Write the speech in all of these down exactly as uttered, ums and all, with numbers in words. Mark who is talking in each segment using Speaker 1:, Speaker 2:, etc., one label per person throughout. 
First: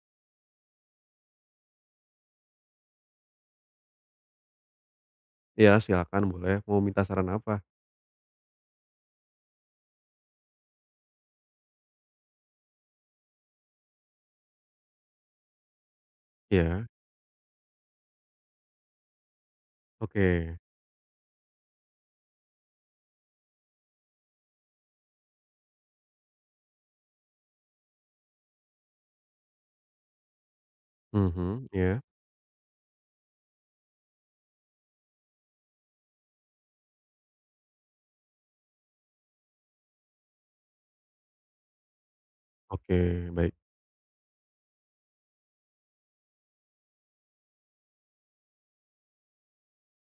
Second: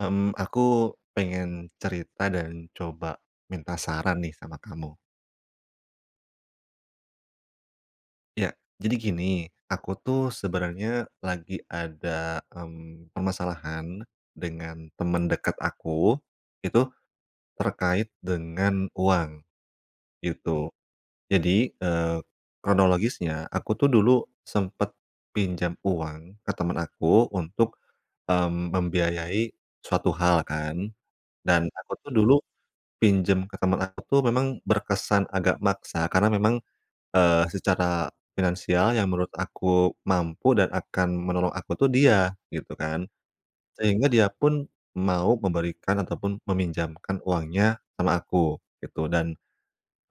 Speaker 1: Mmm, aku pengen cerita dan coba minta saran nih sama kamu.
Speaker 2: Iya, silakan boleh, mau minta saran apa?
Speaker 1: Iya, jadi gini, aku tuh sebenarnya lagi ada, mmm, permasalahan dengan temen dekat aku, itu
Speaker 2: Iya.
Speaker 1: terkait dengan uang,
Speaker 2: Oke.
Speaker 1: gitu. Jadi, eee, kronologisnya aku tuh dulu sempat pinjam uang ke teman aku untuk, mmm, membiayai suatu hal kan.
Speaker 2: Mmm,
Speaker 1: Dan aku
Speaker 2: iya?
Speaker 1: tuh dulu pinjam ke teman aku tuh memang berkesan agak maksa, karena memang, eee, secara finansial yang menurut aku mampu dan akan menolong aku tuh dia, gitu kan.
Speaker 2: Oke, baik.
Speaker 1: Sehingga dia pun mau memberikan ataupun meminjamkan uangnya sama aku gitu. Dan,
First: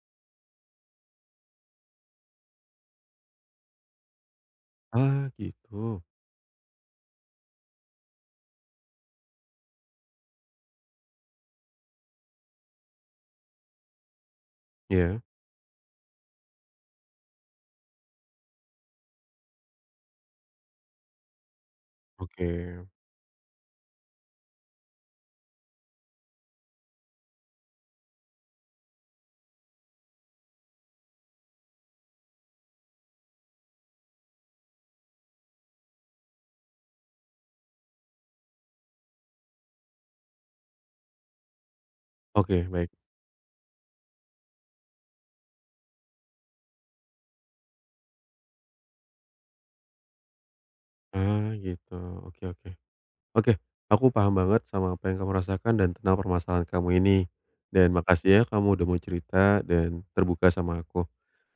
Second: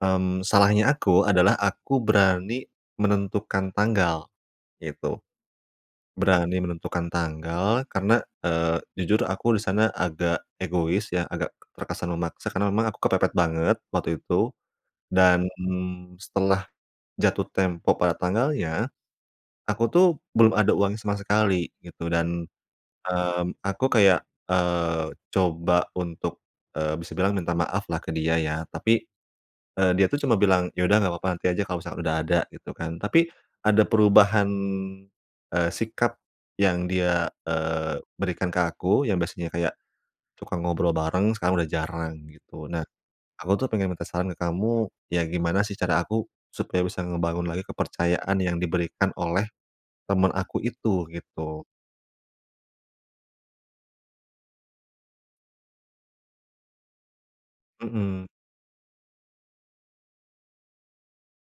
Speaker 1: mmm, salahnya aku adalah aku berani menentukan tanggal, gitu.
Speaker 2: Wah, gitu.
Speaker 1: Berani menentukan tanggal karena, eee, jujur aku di sana agak egois ya, agak t terkesan memaksa karena memang aku kepepet banget waktu itu.
Speaker 2: Iya.
Speaker 1: Dan, mmm, setelah jatuh tempo pada tanggalnya, aku tuh belum ada uang sama sekali gitu dan,
Speaker 2: Oke.
Speaker 1: mmm, aku kayak, eee, coba untuk, eee, bisa bilang minta maaf lah ke dia ya. Tapi, eee, dia tuh cuma bilang, "Ya udah nggak apa-apa, nanti aja kalau misalkan udah ada," gitu kan. Tapi ada perubahan, eee, sikap yang dia, eee, berikan ke aku, yang biasanya kayak suka ngobrol bareng, sekarang udah jarang
Speaker 2: Oke,
Speaker 1: gitu. Nah,
Speaker 2: baik.
Speaker 1: aku tuh pengen minta saran ke kamu, ya gimana sih cara aku supaya bisa ngebangun lagi kepercayaan yang diberikan oleh teman aku itu
Speaker 2: Ah,
Speaker 1: gitu?
Speaker 2: gitu. Oke oke. Oke, aku paham banget sama apa yang kamu rasakan dan tentang permasalahan kamu ini. Dan
Speaker 1: Mmm.
Speaker 2: makasih ya, kamu udah mau cerita dan terbuka sama aku.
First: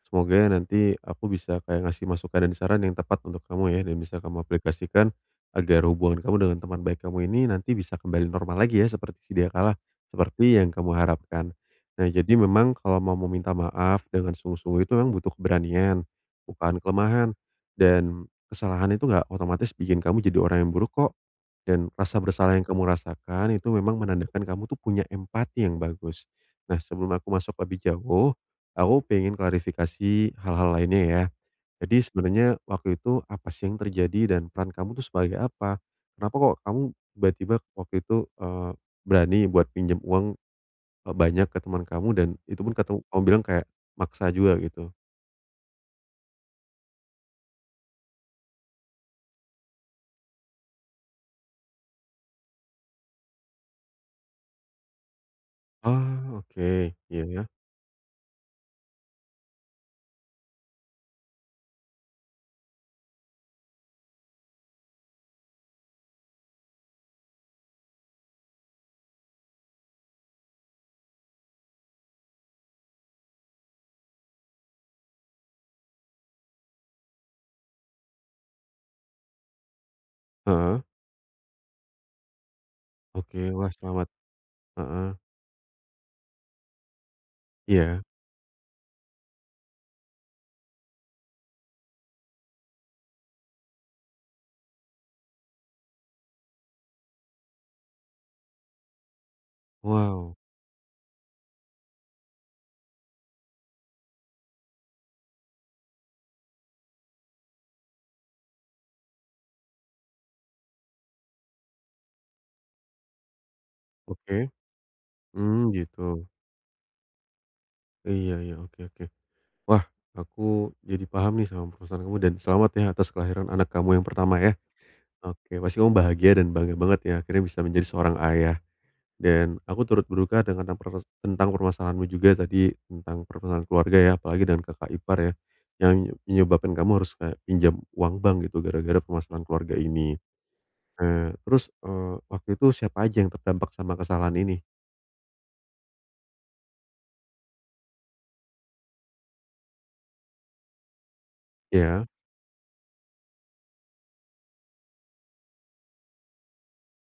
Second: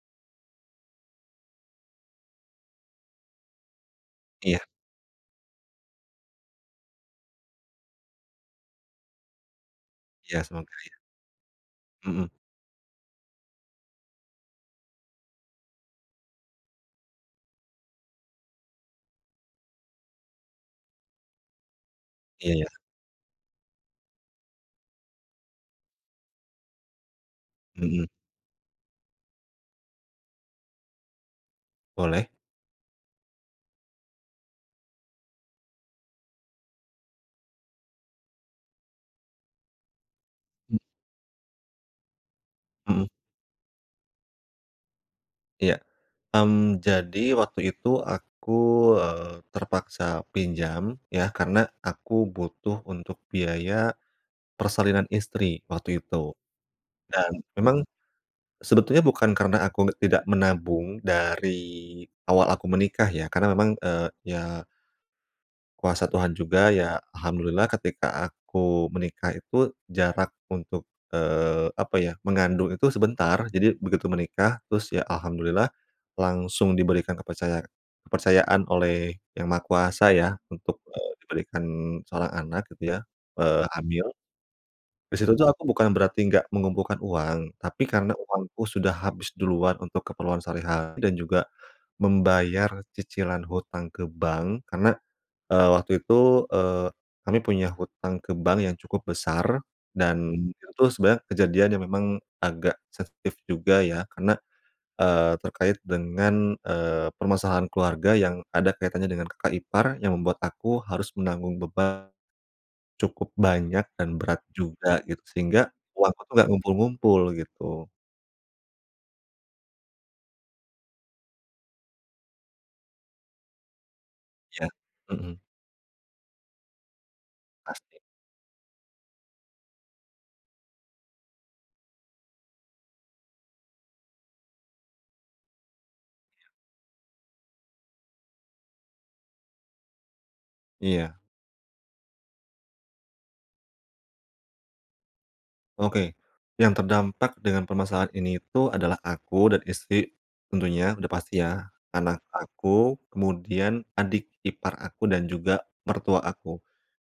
Speaker 2: Semoga nanti aku bisa kayak ngasih masukan dan saran yang tepat untuk kamu ya, dan bisa kamu
Speaker 1: Iya.
Speaker 2: aplikasikan agar hubungan kamu dengan teman baik kamu ini nanti bisa kembali normal lagi ya, seperti sediakala,
Speaker 1: Iya,
Speaker 2: seperti yang
Speaker 1: semoga ya.
Speaker 2: kamu harapkan. Nah,
Speaker 1: M
Speaker 2: jadi memang kalau mau meminta maaf dengan sungguh-sungguh itu memang butuh keberanian, bukan kelemahan. Dan kesalahan itu nggak otomatis bikin kamu jadi orang yang buruk kok, dan rasa
Speaker 1: Iya,
Speaker 2: bersalah yang
Speaker 1: ya.
Speaker 2: kamu rasakan itu memang menandakan kamu tuh punya empati yang bagus. Nah, sebelum aku masuk lebih
Speaker 1: Mmm.
Speaker 2: jauh, aku pengen klarifikasi hal-hal lainnya ya. Jadi
Speaker 1: Boleh.
Speaker 2: sebenarnya waktu itu apa sih yang terjadi dan peran kamu itu sebagai apa? Kenapa kok, kamu tiba-tiba waktu itu, eee, berani buat pinjam uang
Speaker 1: Mmm.
Speaker 2: e banyak ke teman kamu dan itupun katu
Speaker 1: Mmm.
Speaker 2: kamu bilang kayak maksa juga gitu?
Speaker 1: Iya. Mmm, jadi waktu itu aku, eee, terpaksa pinjam ya, karena aku butuh untuk biaya persalinan istri waktu itu.
Speaker 2: Oh, oke. Iya
Speaker 1: Dan
Speaker 2: iya.
Speaker 1: memang sebetulnya bukan karena aku nggak tidak menabung dari awal aku menikah ya, karena memang, eee, ya kuasa Tuhan juga ya, alhamdulillah ketika aku menikah itu jarak untuk, eee, apa ya, mengandung itu sebentar. Jadi begitu menikah terus ya alhamdulillah langsung diberikan kepercaya kepercayaan oleh Yang Maha Kuasa ya untuk,
Speaker 2: Heeh.
Speaker 1: eee, diberikan seorang anak gitu ya,
Speaker 2: Oke.
Speaker 1: eee,
Speaker 2: Wah,
Speaker 1: hamil.
Speaker 2: selamat.
Speaker 1: Di
Speaker 2: Heeh.
Speaker 1: situ tuh aku bukan berarti nggak mengumpulkan uang, tapi
Speaker 2: Iya.
Speaker 1: karena uangku sudah habis duluan untuk keperluan sehari-hari dan juga membayar cicilan hutang ke bank. Karena, eee, waktu itu, eee, kami punya hutang ke bank yang cukup besar dan
Speaker 2: Wow.
Speaker 1: itu tu sebenarnya kejadian yang memang agak sensitif juga ya karena, eee, terkait dengan, eee, permasalahan keluarga yang ada kaitannya dengan kakak ipar yang membuat aku harus menanggung beban cukup banyak dan berat
Speaker 2: Oke.
Speaker 1: juga gitu. Sehingga
Speaker 2: Mmm,
Speaker 1: uangku
Speaker 2: gitu.
Speaker 1: tu nggak ngumpul-ngumpul gitu.
Speaker 2: Iya iya, oke oke. Wah, aku jadi paham nih sama permasahan kamu dan selamat ya atas kelahiran anak kamu yang pertama ya.
Speaker 1: Ya, mhm.
Speaker 2: Oke, pasti kamu bahagia dan bangga banget ya akhirnya bisa menjadi
Speaker 1: Pasti.
Speaker 2: seorang ayah, dan aku turut berduka dengan yang proses tentang permasalahanmu juga tadi tentang pertengaran keluarga ya. Apalagi dengan kakak ipar ya, yang menyebabkan kamu harus kayak pinjam uang bank gitu gara-gara permasalahan keluarga ini.
Speaker 1: Iya.
Speaker 2: Eee, terus, eee, waktu itu siapa aja yang terdampak sama kesalahan ini?
Speaker 1: Oke, yang terdampak dengan permasalahan ini itu adalah aku dan istri, tentunya, udah pasti ya,
Speaker 2: Ya?
Speaker 1: anak aku, kemudian adik ipar aku dan juga, mertua aku.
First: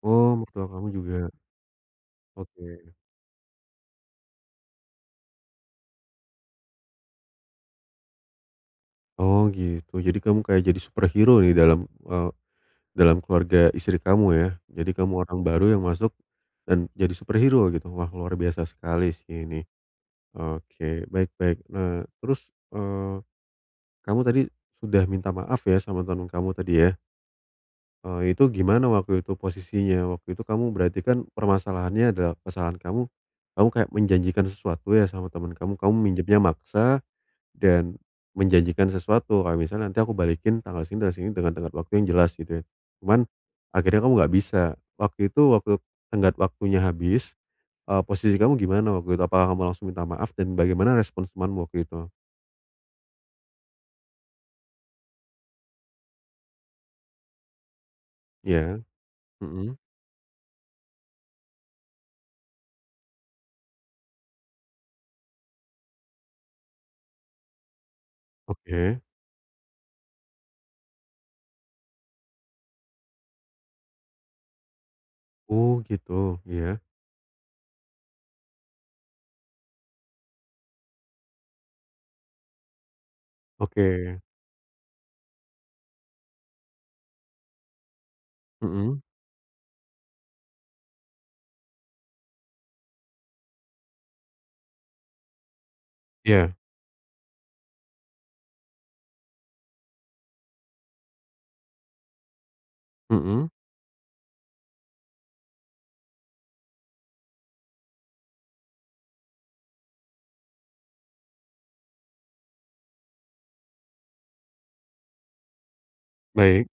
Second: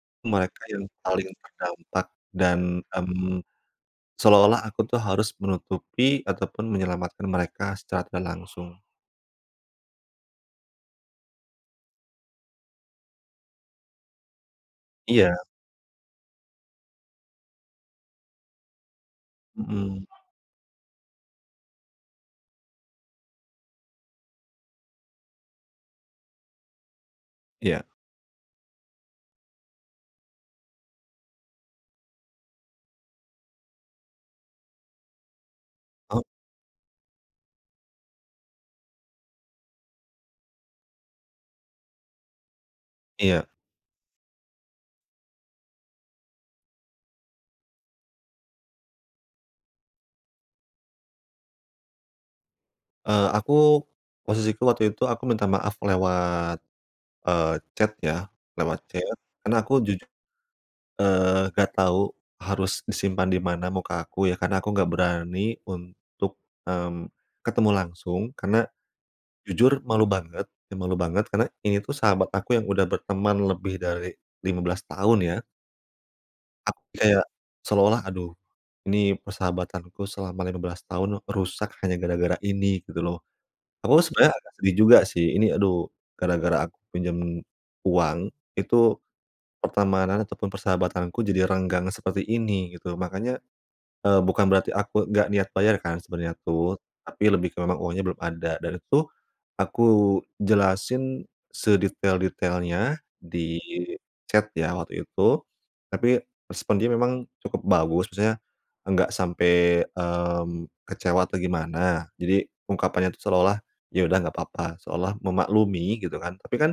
Speaker 2: Oh,
Speaker 1: Mereka
Speaker 2: mertua
Speaker 1: yang
Speaker 2: kamu
Speaker 1: paling
Speaker 2: juga.
Speaker 1: terdampak, dan,
Speaker 2: Oke.
Speaker 1: mmm, seolah-olah aku tuh harus menutupi ataupun menyelamatkan mereka secara tidak langsung.
Speaker 2: Oh gitu. Jadi kamu kayak jadi superhero ya dalam, eee, dalam keluarga istri kamu ya? Jadi kamu
Speaker 1: Iya.
Speaker 2: orang baru yang masuk, dan jadi superhero gitu. Wah, luar biasa sekali sih ini.
Speaker 1: Mhm.
Speaker 2: Oke, baik baik, eee, terus, eee, kamu tadi, sudah minta maaf ya sama teman kamu tadi ya?
Speaker 1: Iya.
Speaker 2: Eee, itu gimana waktu itu posisinya? Waktu itu kamu berarti kan, permasalahannya adalah kesalahan kamu, kamu kayak menjanjikan sesuatu ya sama teman kamu. Kamu
Speaker 1: Oh.
Speaker 2: minjemnya maksa, dan, menjanjikan sesuatu, kalau misalnya nanti aku balikin tanggal segini, tanggal segini dengan tenggat waktu yang jelas, gitu ya. Cuman,
Speaker 1: Iya.
Speaker 2: akhirnya kamu enggak bisa. Waktu itu waktu tenggat waktunya habis, eee, posisi kamu gimana waktu itu? Apakah kamu langsung minta maaf? Dan bagaimana respon temanmu waktu itu?
Speaker 1: Eee, aku, posisiku waktu itu, aku minta maaf lewat, eee, chat ya, lewat
Speaker 2: Ya,
Speaker 1: chat. Karena
Speaker 2: mhm.
Speaker 1: aku juju eee, gak tahu harus disimpan di mana muka aku ya, karena aku nggak berani untuk, mmm, ketemu langsung. Karena,
Speaker 2: Oke.
Speaker 1: jujur malu banget, ya, malu banget, karena ini tuh sahabat aku yang udah berteman lebih dari lima belas tahun, ya.
Speaker 2: Oh, gitu.
Speaker 1: Ak
Speaker 2: Iya.
Speaker 1: kayak, seolah-olah, "Aduh, ini persahabatanku selama lima belas tahun aku rusak hanya gara-gara ini," gitu loh. Aku
Speaker 2: Oke.
Speaker 1: sebenarnya agak sedih juga, sih. Ini, "Aduh, gara-gara aku pinjam uang, itu
Speaker 2: Mhm.
Speaker 1: pertemanan ataupun persahabatanku jadi renggang seperti ini," gitu. Makanya, eee, bukan berarti aku nggak niat bayar, kan, sebenernya
Speaker 2: Iya.
Speaker 1: tuh, tapi lebih ke memang uangnya belum ada. Dan itu tuh, aku jelasin sedetail-detailnya,
Speaker 2: Mhm.
Speaker 1: di chat ya, waktu itu, tapi respon dia memang cukup bagus. Maksudnya, enggak sampai, mmm, kecewa atau gimana. Jadi, ungkapannya itu, seolah-olah, "Ya udah, nggak apa-apa." Seolah memaklumi, gitu kan. Tapi
Speaker 2: Baik.
Speaker 1: kan,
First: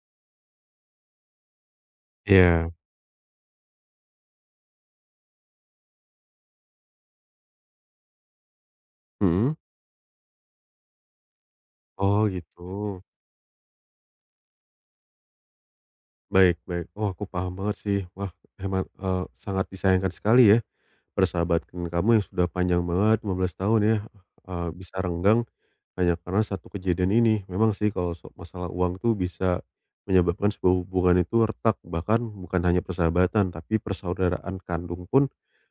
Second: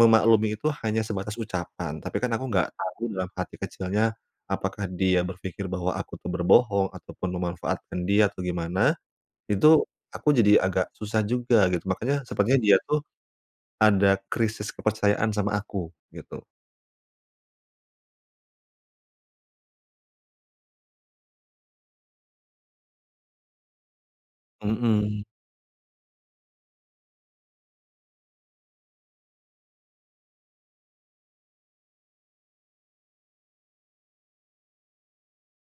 Speaker 1: memaklumi itu hanya sebatas ucapan. Tapi kan aku nggak
Speaker 2: Iya.
Speaker 1: tahu, dalam hati kecilnya, apakah dia berpikir bahwa aku tuh berbohong ataupun memanfaatkan dia, atau gimana.
Speaker 2: Mhm.
Speaker 1: Itu, aku jadi agak susah juga, gitu. Makanya,
Speaker 2: Oh,
Speaker 1: sepertinya dia tuh,
Speaker 2: gitu.
Speaker 1: ada krisis kepercayaan sama aku, gitu.
Speaker 2: Baik baik. Wah, aku paham banget, sih. Wah, hemat eee, sangat disayangkan sekali ya, persahabatan kamu yang sudah panjang banget, lima belas tahun ya, eee, bisa
Speaker 1: Mhm.
Speaker 2: renggang hanya karena satu kejadian ini. Memang sih, kalau so masalah uang tuh bisa menyebabkan sebuah hubungan itu retak. Bahkan, bukan hanya persahabatan, tapi persaudaraan kandung pun,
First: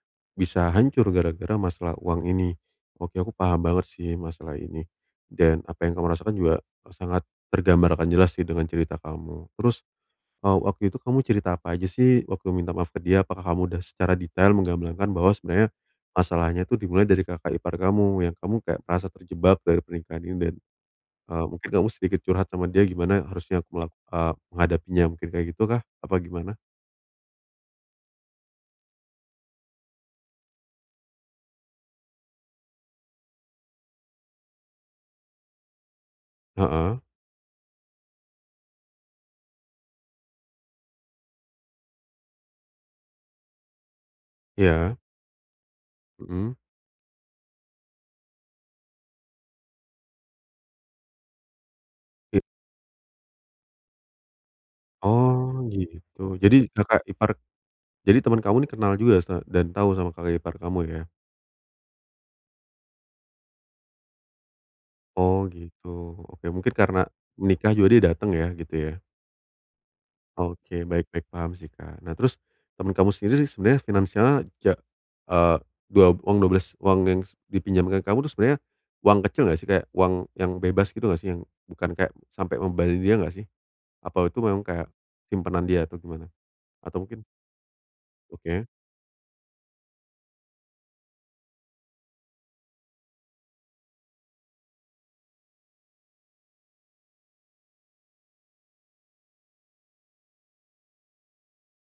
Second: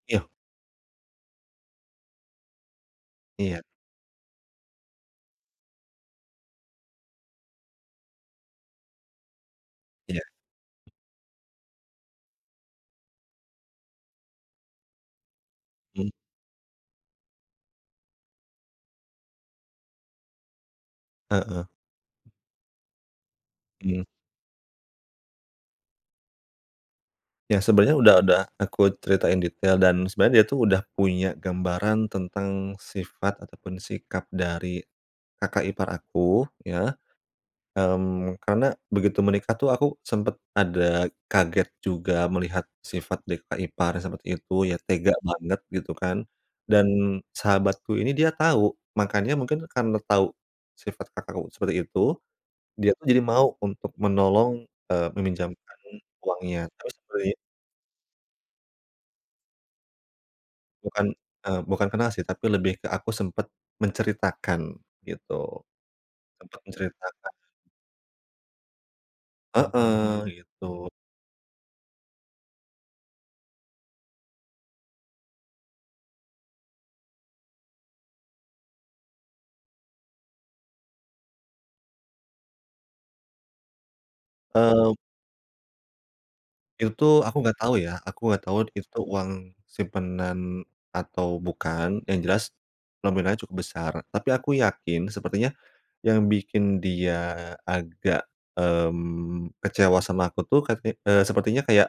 Speaker 1: Iya.
Speaker 2: bisa hancur gara-gara masalah uang ini. Oke, aku
Speaker 1: Iya.
Speaker 2: paham banget sih, masalah ini. Dan, apa yang kamu rasakan juga, e sangat tergambarkan jelas sih, dengan cerita kamu. Terus,
Speaker 1: Iya.
Speaker 2: eee, waktu itu kamu cerita apa aja sih, waktu minta maaf ke dia? Apakah kamu udah secara detail menggamblangkan bahwa sebenarnya,
Speaker 1: Mmm.
Speaker 2: masalahnya itu dimulai dari kakak ipar kamu, yang kamu kayak merasa terjebak dari pernikahan ini. Dan, eee,
Speaker 1: Heeh.
Speaker 2: mungkin kamu sedikit curhat sama dia, gimana harusnya aku mela
Speaker 1: Mmm.
Speaker 2: eee, menghadapinya. Mungkin kayak gitukah, apa gimana?
Speaker 1: Ya, sebenarnya udah udah aku ceritain detail dan sebenarnya dia tuh udah punya gambaran tentang sifat ataupun sikap dari kakak ipar aku, ya.
Speaker 2: Heeh.
Speaker 1: Mmm, karena begitu menikah tuh aku sempet ada kaget juga melihat sifat di kakak ipar seperti itu ya,
Speaker 2: Iya.
Speaker 1: tega banget gitu kan.
Speaker 2: Mhm.
Speaker 1: Dan sahabatku ini dia tahu, makanya mungkin karena tahu sifat kakakku seperti itu,
Speaker 2: Iya.
Speaker 1: dia tuh jadi mau untuk menolong, eee,
Speaker 2: Oh,
Speaker 1: meminjamkan
Speaker 2: gitu. Jadi
Speaker 1: uangnya. Terus
Speaker 2: kakak ipar
Speaker 1: dari
Speaker 2: jadi temen kamu nih kenal juga sa dan tahu sama kakak ipar kamu ya.
Speaker 1: Bukan, e bukan kenal sih, tapi lebih ke aku sempat menceritakan
Speaker 2: Oh,
Speaker 1: gitu.
Speaker 2: gitu. Oke,
Speaker 1: Sempat
Speaker 2: mungkin karena
Speaker 1: menceritakan
Speaker 2: nikah juga dia datang ya, gitu ya?
Speaker 1: Heeh,
Speaker 2: Oke,
Speaker 1: gitu.
Speaker 2: baik baik paham sih, Kak. Nah terus temen kamu sendiri sebenarnya finansialnya ja eee, duab uang dua belas uang yang s dipinjamkan kamu itu sebenarnya uang kecil enggak sih? Kayak uang yang bebas gitu enggak sih, yang bukan kayak sampai ngebahayain dia nggak sih? Apa itu memang kayak
Speaker 1: Eee.
Speaker 2: simpanan dia atau gimana?
Speaker 1: Itu
Speaker 2: Atau
Speaker 1: tuh
Speaker 2: mungkin
Speaker 1: aku enggak tahu ya. Aku enggak tahu
Speaker 2: Oke.
Speaker 1: itu tuh uang simpanan atau bukan, yang jelas nominalnya cukup besar. Tapi aku yakin sepertinya yang bikin dia agak, mmm, kecewa sama aku tuh kayak, eee, sepertinya kayak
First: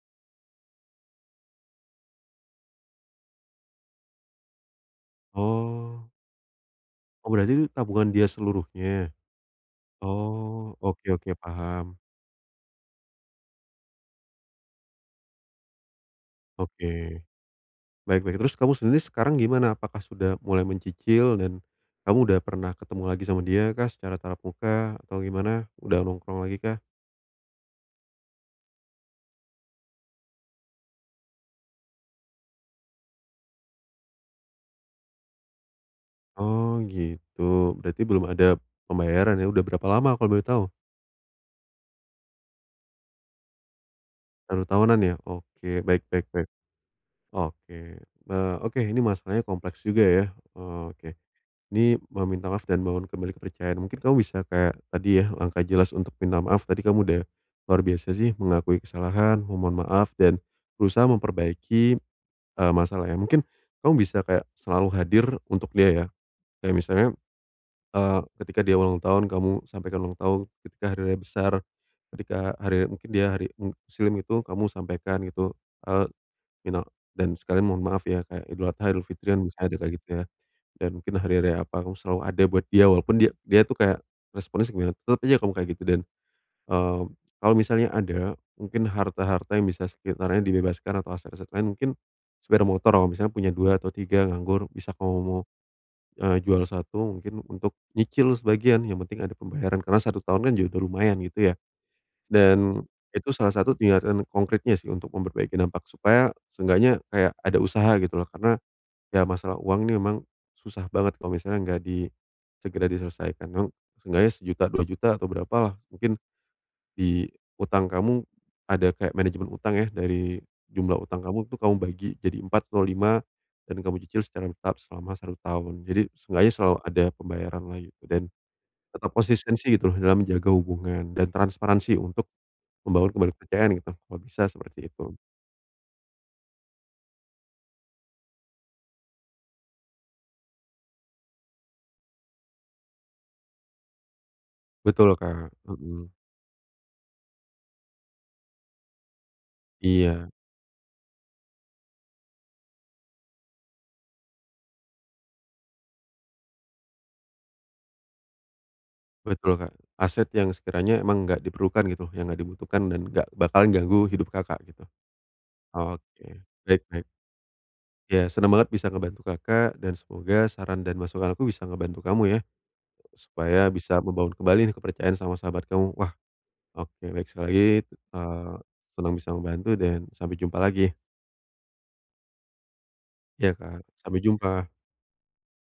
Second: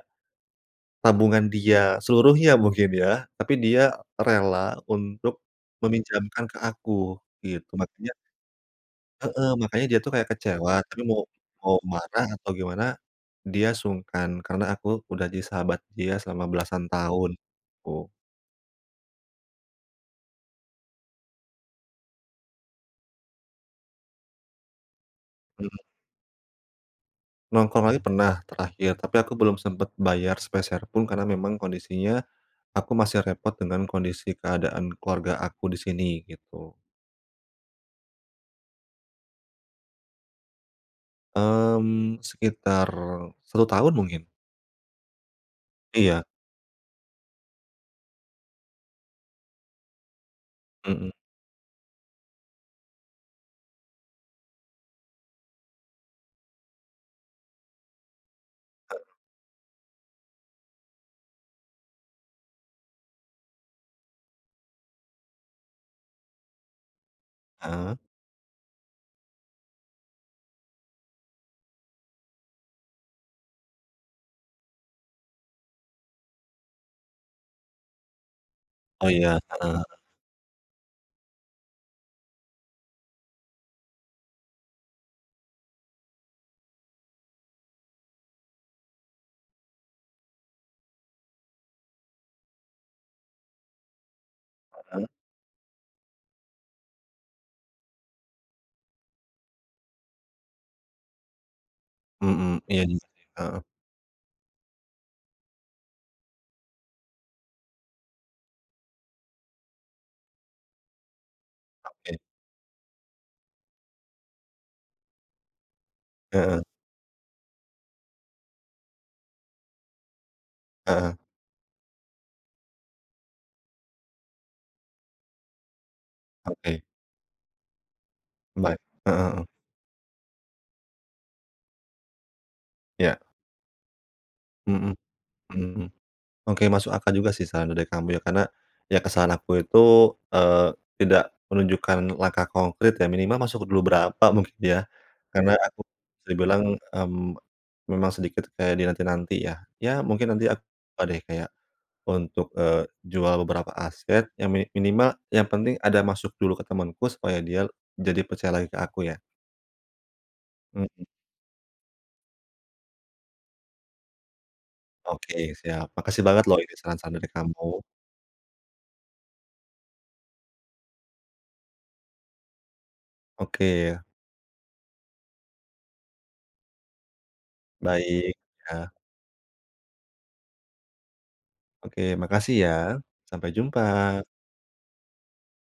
Speaker 1: tabungan dia seluruhnya mungkin ya, tapi dia rela untuk
Speaker 2: Oh.
Speaker 1: meminjamkan ke aku,
Speaker 2: Oh, berarti itu
Speaker 1: gitu.
Speaker 2: tabungan
Speaker 1: Makannya
Speaker 2: dia seluruhnya.
Speaker 1: Heeh. Makanya dia tuh kayak
Speaker 2: Oh,
Speaker 1: kecewa, tapi
Speaker 2: oke
Speaker 1: mau
Speaker 2: oke,
Speaker 1: mau
Speaker 2: paham.
Speaker 1: marah atau gimana, dia sungkan karena aku udah jadi sahabat dia selama belasan
Speaker 2: Oke.
Speaker 1: tahun, gitu.
Speaker 2: Baik baik, terus kamu sendiri sekarang gimana? Apakah sudah mulai mencicil dan kamu udah pernah ketemu lagi sama dia kah secara tatap muka atau gimana,
Speaker 1: Mhm.
Speaker 2: udah nongkrong lagi kah?
Speaker 1: Nongkrong lagi pernah, terakhir. Tapi aku belum sempat bayar sepeser pun, karena memang kondisinya, aku masih repot dengan kondisi keadaan keluarga aku di sini, gitu.
Speaker 2: Oh, gitu. Berarti belum ada pembayaran, ya. Udah berapa lama, kalau boleh tahu?
Speaker 1: Mmm, sekitar satu tahun, mungkin.
Speaker 2: satu tahunan, ya. Oke, baik
Speaker 1: Iya.
Speaker 2: baik baik. Oke. Eee, oke, ini masalahnya kompleks juga, ya. Eee, oke.
Speaker 1: Mhm.
Speaker 2: Ini mau minta maaf dan bangun kembali kepercayaan. Mungkin kamu bisa kayak tadi ya, langkah jelas untuk minta maaf, tadi kamu udah luar biasa, sih. Mengakui
Speaker 1: Heeh.
Speaker 2: kesalahan, memohon maaf, dan berusaha memperbaiki, eee, masalahnya. Mungkin, kamu bisa kayak selalu hadir untuk dia, ya. Kayak misalnya,
Speaker 1: Heeh.
Speaker 2: eee, ketika dia ulang tahun kamu sampaikan ulang tahun, ketika hari raya besar ketika hari mungkin dia hari muslim gitu, kamu sampaikan, gitu. Eee, minal dan sekalian mohon maaf ya, kayak Idul Adha, Idul
Speaker 1: Oh
Speaker 2: Fitri,
Speaker 1: iya,
Speaker 2: kan bisa
Speaker 1: heeh
Speaker 2: aja kayak
Speaker 1: heeh.
Speaker 2: gitu, ya. Dan mungkin hari raya apa, kamu selalu ada buat dia. Walaupun dia dia tuh kayak responnya segimana, tetep aja kamu kayak gitu. Dan, mmm, kalau misalnya ada, mungkin harta-harta yang bisa sekitarnya dibebaskan atau aset-aset lain, mungkin sepeda motor kamu misalnya punya dua atau tiga nganggur, bisa
Speaker 1: Heeh.
Speaker 2: kamu mau, eee, jual satu mungkin, untuk nyicil sebagian. Yang penting ada pembayaran. Karena satu tahun kan juga udah lumayan, gitu ya.
Speaker 1: Mhm. Iya
Speaker 2: Dan,
Speaker 1: juga sih,
Speaker 2: itu salah
Speaker 1: heeh.
Speaker 2: satu tinggakan konkritnya sih, untuk memperbaiki dampak. Supaya, seenggaknya kayak ada usaha, gitu loh. Karena, ya masalah uang ini memang susah banget kalau misalnya nggak di
Speaker 1: Oke.
Speaker 2: segera diselesaikan. Kamu, seenggaknya sejuta, dua juta, atau berapalah. Mungkin
Speaker 1: Heeh.
Speaker 2: di utang kamu, ada kayak manajemen utang ya, dari jumlah
Speaker 1: Heeh.
Speaker 2: utang kamu, itu kamu bagi jadi empat atau lima, dan kamu cicil secara bertahap selama satu tahun. Jadi, seenggaknya selalu
Speaker 1: Oke.
Speaker 2: ada pembayaran lah, gitu. Dan,
Speaker 1: M baik
Speaker 2: tetap
Speaker 1: heeh heeh.
Speaker 2: konsistensi, gitu loh, dalam menjaga hubungan dan transparansi untuk membangun
Speaker 1: Ya.
Speaker 2: kembali kepercayaan gitu, kalau bisa seperti
Speaker 1: Mhm,
Speaker 2: itu.
Speaker 1: mhm. Oke, masuk akal juga sih, saran dari kamu, ya. Karena, ya kesalahan aku itu, eee, tidak menunjukkan langkah konkrit, ya. Minimal masuk dulu berapa, mungkin ya.
Speaker 2: Betul Kak,
Speaker 1: Karena aku,
Speaker 2: mhm.
Speaker 1: bisa dibilang, mmm, memang sedikit kayak dinanti-nanti, ya. Ya,
Speaker 2: Iya.
Speaker 1: mungkin nanti ak ba deh, kayak, untuk, eee, jual beberapa aset yang mini minimal, yang penting ada masuk dulu ke temanku, supaya dia l jadi percaya lagi ke aku, ya.
Speaker 2: Betul Kak, aset yang sekiranya
Speaker 1: Mhm.
Speaker 2: emang nggak diperlukan, gitu loh. Yang nggak dibutuhkan dan nggak bakalan ganggu hidup Kakak, gitu.
Speaker 1: Oke, siap. Makasih
Speaker 2: Oke,
Speaker 1: banget loh ini,
Speaker 2: baik baik.
Speaker 1: saran-saran dari kamu.
Speaker 2: Ya, senang banget bisa ngebantu Kakak, dan semoga saran dan masukan aku bisa ngebantu kamu ya,
Speaker 1: Oke,
Speaker 2: supaya bisa
Speaker 1: ya.
Speaker 2: membangun kembali nih, kepercayaan sama sahabat kamu. Wah, oke. Baik, sekali lagi,
Speaker 1: Baik,
Speaker 2: eee
Speaker 1: ya.
Speaker 2: senang bisa membantu dan sampai jumpa lagi.
Speaker 1: Oke, makasih ya. Sampai
Speaker 2: Iya Kak, sampai
Speaker 1: jumpa.
Speaker 2: jumpa.